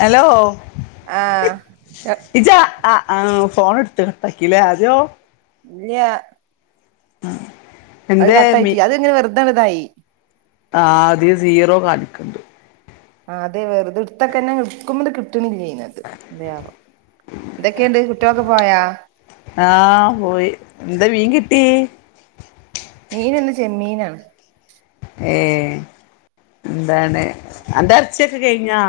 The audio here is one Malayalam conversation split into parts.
ഹലോ ആഹ് ഇജ്ജ് ആ ഫോൺ കട്ടക്കിലേ ആജോ ഇല്ലയ ആ അത് കട്ടായിട്ട അത്ങ്ങനെ വ തതായി ആ അധി സീറോ കണിക്കണ്ട് ആ അതെ വെറത ത്തൊക്കെ ന്നെ എക്കു [unintelligible] എന്തൊക്കെയുണ്ട് കുറ്റമൊക്കെ പോയാ തിയ്യ് മീൻന്ന് ചെമ്മീനാണ് ഏ എന്താണ് എന്ത അരച്ചൊക്കെ കഴിഞ്ഞാ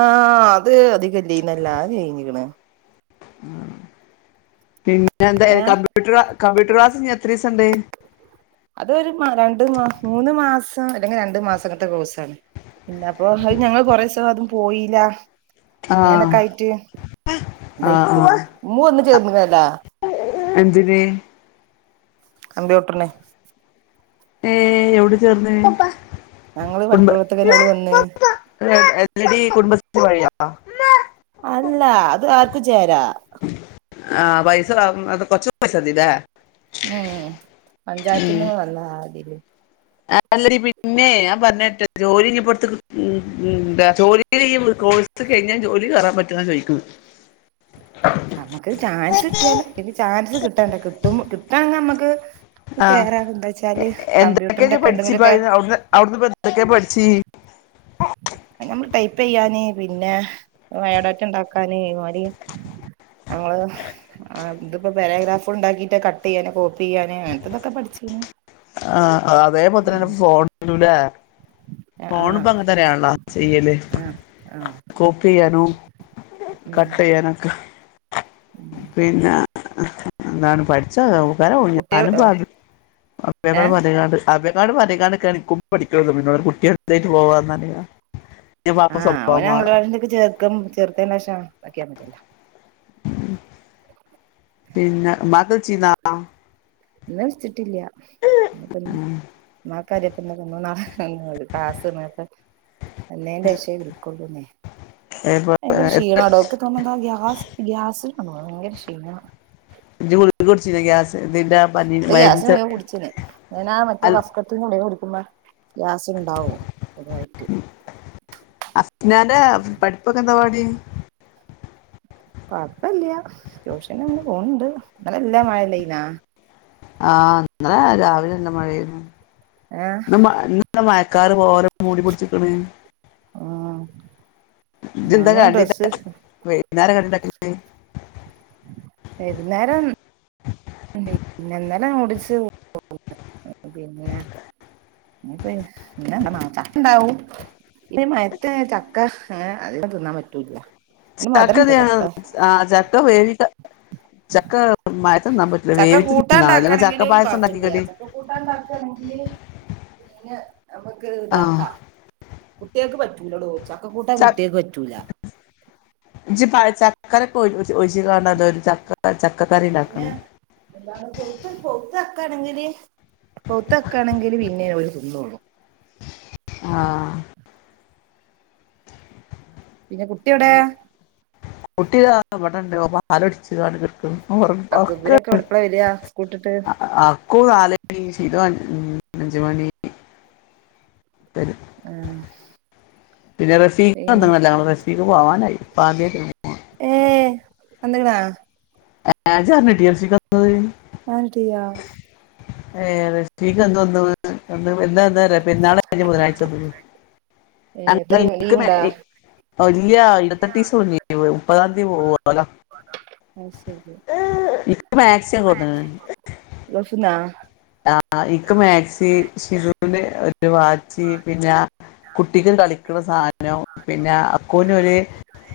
ആഹ് അത് അധികല്ലന്നല്ല കഴഞ്ഞിക്കണ് ആ പിൻ ന്ന എന്താ ഏഹ് കമ്പ്യൂട്ടർ ആ കമ്പ്യൂട്ടർ ക്ലാസ് എത്രീസണ്ടേ അതൊരു രണ്ട് മൂന്ന് മാസം അല്ലെങ്കിൽ രണ്ട മാസം അങ്ങനത്തെ കോഴ്സ ആണ് പിന്നെ അപ്പൊ ഞങ്ങള് കൊറേ സം അതും പോയില്ല ആ അങ്ങനൊക്കെ ആയിട്ട് ആ ദയിക്കണ് ആ മൂ ഒന്ന് ചേർന്നല്ലാ എന്തിന് കമ്പ്യൂട്ടറിന് ഏ എവിടെ ചേർന്ന് ഞങ്ങള് പഠിക്കണോടത്തേക്ക് തന്നെ ഓള് വന്ന് [unintelligible] [unintelligible] [inaudible] അല്ല അത് ആർക്കും ചേരാ ആ പൈസ അത് കൊച്ച പൈസ്സതീലെ ഉം പഞ്ചായത്തിന്ന് വന്നതില് ആല്ലടി പിന്നെ ഞാൻ പറഞ്ഞട്ടെ ജോലി ഇപ്പറത്ത് ഉ എന്താ ജോലി കോഴ്സ് കഴിഞ്ഞ ജോലി കയറാൻ പറ്റുന്ന ചോദിക്കുന്നു നമ്മുക്ക് ചാൻസ് കിട്ടിയാലും ഇനി ചാൻസ് കിട്ടണ്ടേ കിട്ടും കിട്ടാങ്ക നമ്മുക്ക് ആ കേറാ എന്താച്ചാല് കമ്പ്യൂട്ടറിന്റെ എന്തൊക്കാ ഒക്കെ പഠിച്ചിപ്പ എന്തെങ്കിലുമൊക്കെ അവിടു അവിടുന്ന്പ്പ എന്തൊക്കെ പഠിച്ച് നമ്മള് ടൈപ്പ് ചെയ്യാന് പിന്നെ ബയോഡാറ്റ ഉണ്ടാക്കാന് ഇമാതിരി നമ്മള് ഇതിപ്പോ പാരഗ്രാഫ് ഉണ്ടാക്കിട്ട് കട്ട് ചെയ്യാന് കോപ്പി ചെയ്യാന് അങ്ങനത്തെതൊക്കെ പഠിച്ചിരുന്നു ആ അതേ [unintelligible] ഫോണൂല്ലേ ഫോണ് ആഹ് ഇപ്പ അങ്ങ് തരാണ ചെയ്യല് ആഹ് ആഹ് കോപ്പി ചെയ്യാനോ ഉം കട്ട് ചെയ്യാനൊക്കെ പിന്നെ എന്താണ് പഠിച്ചതാവ കുട്ടികൾ ഏഹ് [unintelligible] ആഭേക്കാടും പറഞ്ഞേക്കണ്ടേകേണ് പഠിക്കാന്ന് പിന്നട് കുട്ടികളേക്ക് പോവാന്നറയ ആഹ് അവൻ അംഗൻവാടിലൊക്കെ ചേർക്കും ചേർത്തേന് ശേഷാന് പറ്റിയാ മതില്ല പിന്നെ ഉമ്മാക്ക് [unintelligible] ഇന്ന് വിളിച്ചിട്ടില്ല മ് [unintelligible] എന്നേൻ്റേഷേ വിളിക്കൊള്ളൂന്നേ. ഇപ്പൊ ഭയങ്കര ക്ഷീണാടോ ഇന്ക് തോന്നണെ എന്താ ഗ്യാസ് ഗ്യാസ് അ ഭയങ്കര ക്ഷീണ ഇജ് ഗുളിക കുടിച്ചിനോ ഗ്യാസിന്റെ ദിന്റ ഗ്യാസിന് കുടിച്ച ഞാ മറ്റേ അൽ കഫകെട്ട് കൊടുക്ക്പ ഗ്യാസ് ഉണ്ടാവും ഇതായിട്ട് അ ഞാന് പഠിപ്പൊക്കെ എന്താ [inaudible] ട്യൂഷൻ തന്നെ പോണണ്ട് [unintelligible] ആ് ന്ന് രാവിലെ എന്ന മഴരുന്നു ഏഹ് മഴക്കാര് ഓരോ മൂടി പിടിച്ചിക്കണ് ഉം ജിന്താ ഞാന് കണ്ടി ഡ്രസ്സ് [unintelligible] വൈകുന്നേരം പിന്നെ [unintelligible] പിന്നെ ഇനിപ്പ ചക്ക ഉണ്ടാവും മയത്ത് ചക്കഏ അതി തിന്നാൻ പറ്റൂല [unintelligible] മഴയത്ത് തിന്നാൻ പറ്റില്ല ചക്ക വേവിച്ച് തിന്നാള അല്ലെങ്കിൽ ചക്ക കൂട്ടാണ്ടാക്കണെങ്കിലും പായസം കൊയപ്പില്ല ഉണ്ടാക്കിക്കടി ചക്ക കൂട്ടാണ്ടാക്കണെങ്കില് [unintelligible] നമുക്ക് ആഹ് ഇതാക്കാം കുട്ടികൾക്ക് പറ്റും [unintelligible] ചക്കക്കൂട്ടാൻ ച കുട്ടിയക്ക് വറ്റൂല ചക്കരെ [unintelligible] ചക്ക ചക്കക്കറി പിന്നെ ഉണ്ടാക്കണം പഴുത്ത ചക്ക ആണെങ്കിൽ പിന്നതിന്നോളും ആഹ പിന്നെ കുട്ടി എവിടെ [inaudible] അക്ക് ഇവരൊക്കെ എവിടെപ്പളാ വരിക [unintelligible] സ്കൂട്ടിട്ട് ഉറക്ക അഞ്ച്മണി പിന്നെ ആ [unintelligible] ആവാനായി ഏ വന്ന്ക്കണാ [unintelligible] ആന്റിയാ [unintelligible] [inaudible] ഏ എത്ര ലീവുണ്ടാ മുപ്പതാന്തി പോവോ ഒല ആഹ് ശരി ഇൻക്ക് മാക്സി ഒക്കെ കൊട്ന്ന്ണ് ൾ [unintelligible] ആ ഇക്ക് മാക്സി ശിരുന് ഒര് വാച്ച് പിന്നെ കുട്ടിക്ക് കലി ക്ണ സാഅനോ പിന്നെ അക്കൂനൊരു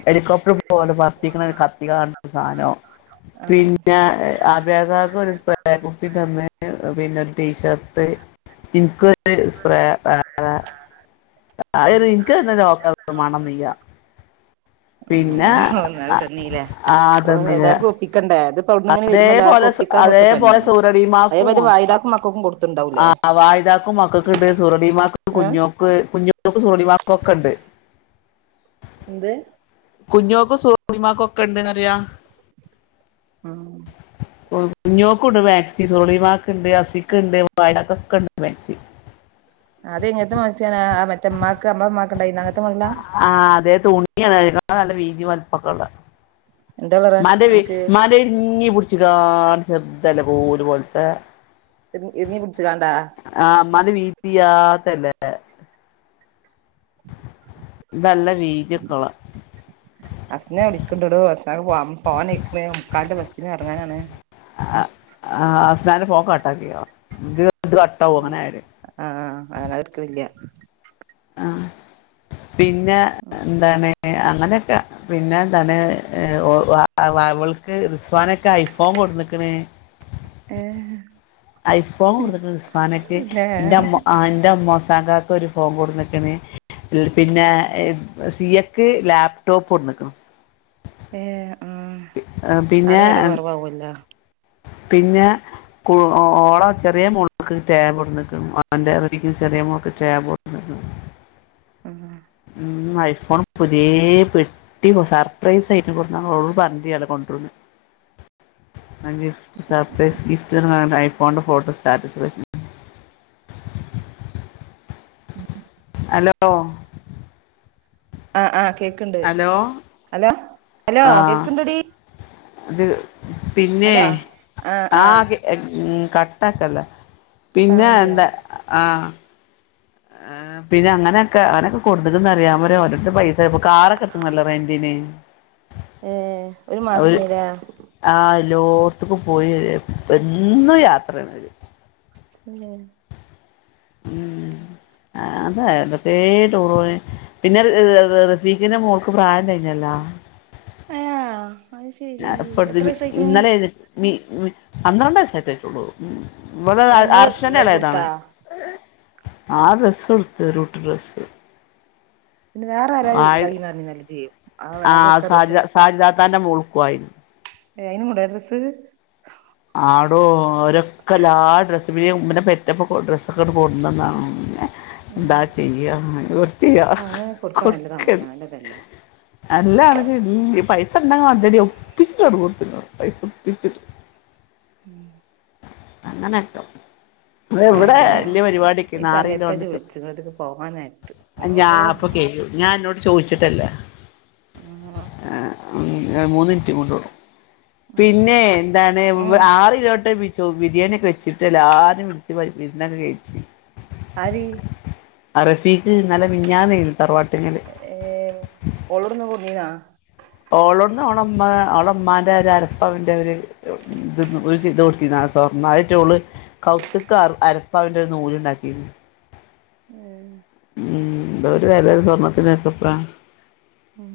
എലികോപ്റ്റർ പോലെ പറത്തീക്കണ കത്തി കളാ സാനോ ആഹ് പിന്നെ ആബിയാത്താക്കൊരു സ്പ്രെ കുപ്പി തന്ന് അ പിന്നൊരുടീശർ പേ ഇൻകൊരു സ്പ്രേ വേറെ ആഹ് ര് ഇൻക്ക് ന്നെ ലോക്ക മാണംനില്യ [unintelligible] അഹ് ആ തന്നില്ലേഓ തന്നില്ല എല്ലാർക്കും ഒപ്പിക്കണ്ടേ ത് അതേപോലെ സു അതേപോലെ സൂരടിമാർക്കും നോക്കാം തുണ്ടാവുല്ലെ ആ വായിതാക്കും മക്കക്കുണ്ട് സൂറണിമാക്ക് ഏഹ് കുഞ്ഞോക്ക് കുഞ്ഞോക്കു സുറണിമാക്കും ഒക്കെണ്ട് എന്ത് കുഞ്ഞോക്കും സോണിമാക്കുക്കെണ്ട്ന്ന്റിയാ ആഹ് കുഞ്ഞോക്കുണ്ട് മാക്സി സോളിവാക്കുണ്ട് അസിക്കുണ്ട് വായതാക്കൊക്കെണ്ട് മാക്സി അത് എങ്ങൻത്തെ മസ്യാണ് ആ മറ്റേമാക്ക് അമ്മ അമ്മാക്ക് ഉണ്ടായിന്ന് അങ്ങനത്തെ മളിലാ ആ നല്ല വീതി വല്പ്പക്കള്ള എന്താ കളറ് മാധവി അനക്ക് മാധവി ഇന്നീപിടിച്ചിക്കാ ആൻ ചെർതല കോലുപോൽത്തെ ഇറി ഇറിഞ്ഞി പിടിച്ച്കാണ്ടാ ആ അമ്മാന്റെ വീതിയ്യാത്തല്ലേ എ വീതിയൊക്കെള്ളെ അസ്നെ വിക്ക്‌ണ്ടട [unintelligible] പോവാനായ്ക്ണ് മുക്കാല്ന്റെ ബസ് ന്ന് എറങ്ങാനാണ് ആ ആസ്നാന്റെ ഫോൺകട്ടാക്കിയൊ അഹ് ആ ആ അഹ്എട്ക്ക്ണ്ല്യ ആഹ് പിന്നെ എന്താണ് എ അങ്ങനെയൊക്കെ പിന്നെന്താണ് ഒ അ വ അവൾക്ക് സ് സോനൊക്കെ ഐഫോൺ കൊട്ന്ന്ക്ണ് ഏഹ് ഐഫോൺകൊട്ത്ത്ക്ക്ണ് ഉസ്മാനൊക്കെ പിന്നെ എന്റെ അമ്മ എന്റെ മോസാന്റെ- ഒരു ഫോൺ കൊടുനിക്കണ് പിന്നെ സി എക്ക് ലാപ്ടോപ്പ് കൊണ്ടുനിക്കണ് ഏഹ് ആഹ് അടെ പിന്നെ വില കുറവാവുല്ലോ പിന്നെ കു ഓള ചെറിയ മോൾക്ക് ടാബ് കൊണ്ടിനിക്കണ് അവന്റെ റിടിക്കും ചെറിയമോൾക്ക് ടാബ് കൊണ്ടിനിക്കണ് ഉം ഉം ഐഫോൺ പുതിയേ പെട്ടി സർപ്രൈസ് ആയിട്ടകൊടുന്ന് ഓളോട്പറതില്ല അതൊണ്ടുരൂന്ന് സർപ്രൈസ് ഗിഫ്റ്റ് കാണ് ഐഫോണന്റെ ഫോട്ടോ സ്റ്റാറ്റസ് വെച്ചീനി ഉം ഹലോ ആഹ് ആഹ് കേക്കണ്ട് ഹലോ ഹലോ ഹലോ കേക്കുണ്ട് ഡീ അത് പിന്നെ ആഹ് ആഹ് ആകെ ഉം കട്ടാക്കല്ല് പിന്നെ കട്ടാവ്ണില്ല എന്താ ആഹ് ആ പിന്നെ അങ്ങനെയൊക്കെ അവനൊക്കെ കൊടുത്തിട്ടന്ന് അറിയാൻ പറയാ ഓരോരുത്തടെ പൈസ ഇപ്പ കാറൊക്കെ എടുത്തുല്ലോ റെന്റിന് ഏ ഒരു മാസത്തിന് ഇല്ലേ എല്ലോർത്തുക്കും പോയി എന്നും യാത്രയണവര് ഉം ഉം അതാ എവിടൊക്കെയോ ടൂർ പോയി പിന്നെ റസീഖിന്റെ മോൾക്ക് പ്രായം തികഞ്ഞല്ലാ ഏഹ് അത് ശെരി ഞാൻ എപ്പ എത്രസായിക്ക്ണ് ഇന്നലെ [unintelligible] മീ ഉം പന്ത്രണ്ട് വയസ് ആയിട്ടേയുള്ളൂ ഇവള് എടാ ഇങ്ങള് അർഷന്റെ എന്താ ഇളയതാണ് കൊടുത്താ ആ ഡ്രസ് എടുത്ത് ഒരൂട്ട് ഡ്രസ്സ് പിന്നെ വേറെ ആരും ആയി എന്താന്ന് അറിഞ്ഞാ എല്ലാം ചെയ്യും ആ [unintelligible] താന്റെ മോൾക്കുവായ് അയിനും കൂടെ ഡ്രസ് ആടോ ഒരൊക്കെല്ലാ ഡ്രസ് പി ഉമ്മനെ പെറ്റപ്പ ഡ്രസ്സൊക്കെ ഇത് കൊണ്ടന്ന് ഉം എന്താ ചെയ്യാ [unintelligible] അങ്ങനെ കൊടുക്കാൻ കൊക്ക നല്ലതാണല്ലോ നല്ലതല്ലേ [unintelligible] അല്ലണച്ച പൈസ ഉണ്ടങ്ക അന്തടി ഒപ്പിച്ചിട്ട പൈസ ഒപ്പിച്ചിട്ട് ഉം [inaudible] അങ്ങനാട്ടോ ഇവിടെ വലിയ പരിപാടിക്ക് ഈ നാല് കിലോ സമയത്താ ഇജ്ജ് ഒന്നിച്ച് കണ്ടിച്ചോ വിളിച്ച്ക്ക്ണത് ഇക്ക് പോവാൻ നേരത്ത് [unintelligible] ഓഹോ ഞാൻപ്പൊ കേു ഞാൻ എന്നോട് ചോദിച്ചിട്ടല്ലേ ആഹ് ഞ മൂന്നിറ്റമണ്ടളൂ ഉം പിന്നെ എന്താണ് ആറിലോട്ട് പി ചോ ബിരിയാണി ഒക്കെ വെച്ചിട്ട്ല്ല ആരും [unintelligible] പിന്നെ അങ്ങ് കഴിച്ച് ആര് അറസി ട്ട് നല്ല മിനിയാന്നെ തറവാട്ടിങ്ങല് ഏഹ് ഓള് ഇവ്ട്ന്ന് കൊട്ന്നീനാ ഓളോന്ന് അവളമ്മ അവളുമ്മാന്റെ ഒര് അരപ്പവന്റെ ഒര് [unintelligible] സ്വർണ്ണയിട്ട് ഓള് കൗത്ത്ക്ക് അരപ്പവന്റെ ഒരു നൂല് ഇണ്ടാക്കിയിരുന്നു ആ ഉം എന്തരു വെലെ സ്വർണ്ണത്തിന് ക്കെ പ്പം മ്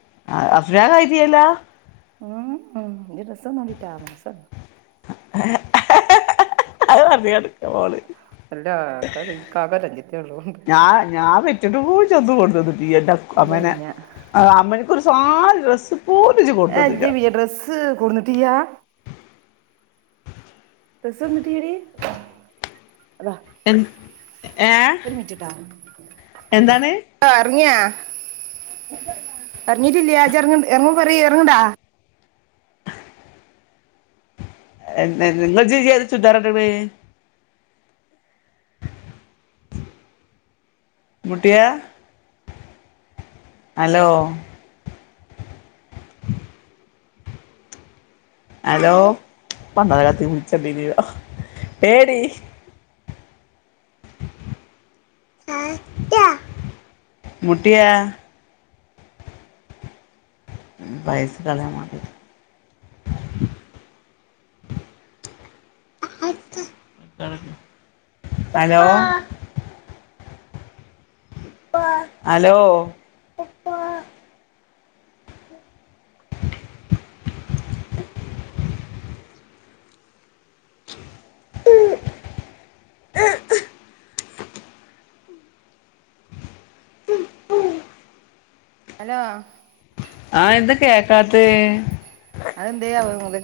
[unintelligible] ഉം ഉ രസംനോട്ടി ട്ടോ രസം അത് പറഞ്ഞ് നടക്കാ മോള് അല്ല [unintelligible] ഞാ ഞാൻ പെ [unintelligible] കൊടുത്തത് [unintelligible] ഇല്ല ഇല്ല അമ്മ നേ ഒരു സാ രസും ഏ ഇജ് വിയ ഡ്രെസ്സ് കൂന്നിട്ടില്ലാ ഡ്രസ് വന്നിട്ടില്ല ടീ അതാ എ ഏ ഒരുമിചനി ട്ടാ എന്താണ് ആ ഇറങ്ങിയോ ഇറങ്ങിട്ടില്ല ഇജ്ഇറങ്ങ ഇറങ്ങു പറി ഇറങ്ങ് ണ്ടോ എന്നാ ങ്ങൾ ഇജ് ജ് ഏത് ചുര്ദാറാ ഇട് ണേ ഇമ്മുട്ടിയേ ഹലോ ഹലോ പണ്ടാരത്തി വിളിച്ചത്തിനോ ഏ ടീ ഇമ്മുട്ടിയേ പൈസ കളയാൻ മതി ഹലോ ഹലോ ഹലോ ആഎന്താ കേക്കാത്തെ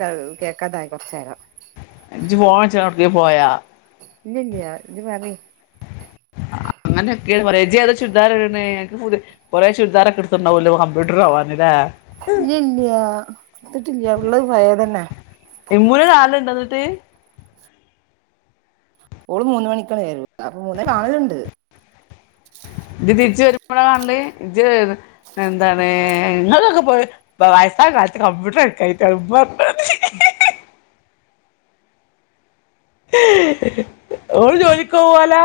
അഅ് കേക്കാതായി കുറചേരം ഇജ് ഫോൺ വെച്ച് ഒട്ക്കേ പോയോ ഇല്ല ഇല്ലയ ഇജ് പറി അങ്ങനെക്കെ പറ ഇജ് ഏതാചുരിദാ റ് ഇട് ണേ അൻ ക്ക് കു കൊറെ ചുരിദാർ എടുതീണ്ടാവല്ലോ കമ്പ്യൂട്ടർ പോവാൻ ലേ ഇല്ല ഇല്ലയാ ഇട് തിട്ടില്ല ഉള്ളത് പയേതന്നെ ത്ത് ഓള് മൂന്ന്മണിക്കാണ് വരു അപ്പൊ മൂന്നെ കാണലുണ്ട് ഇബ് തിരിച്ചവരുമ്പോഴ കാണല്എന്താണ് ഇങ്ങൊക്കെ പോയി വയസ്സായ കാലത്ത് കമ്പ്യൂട്ടർ പടിക്കാഞ്ഞിട്ടാ പ്പം ഓള്ജോലിക്ക് പോവോ ലേ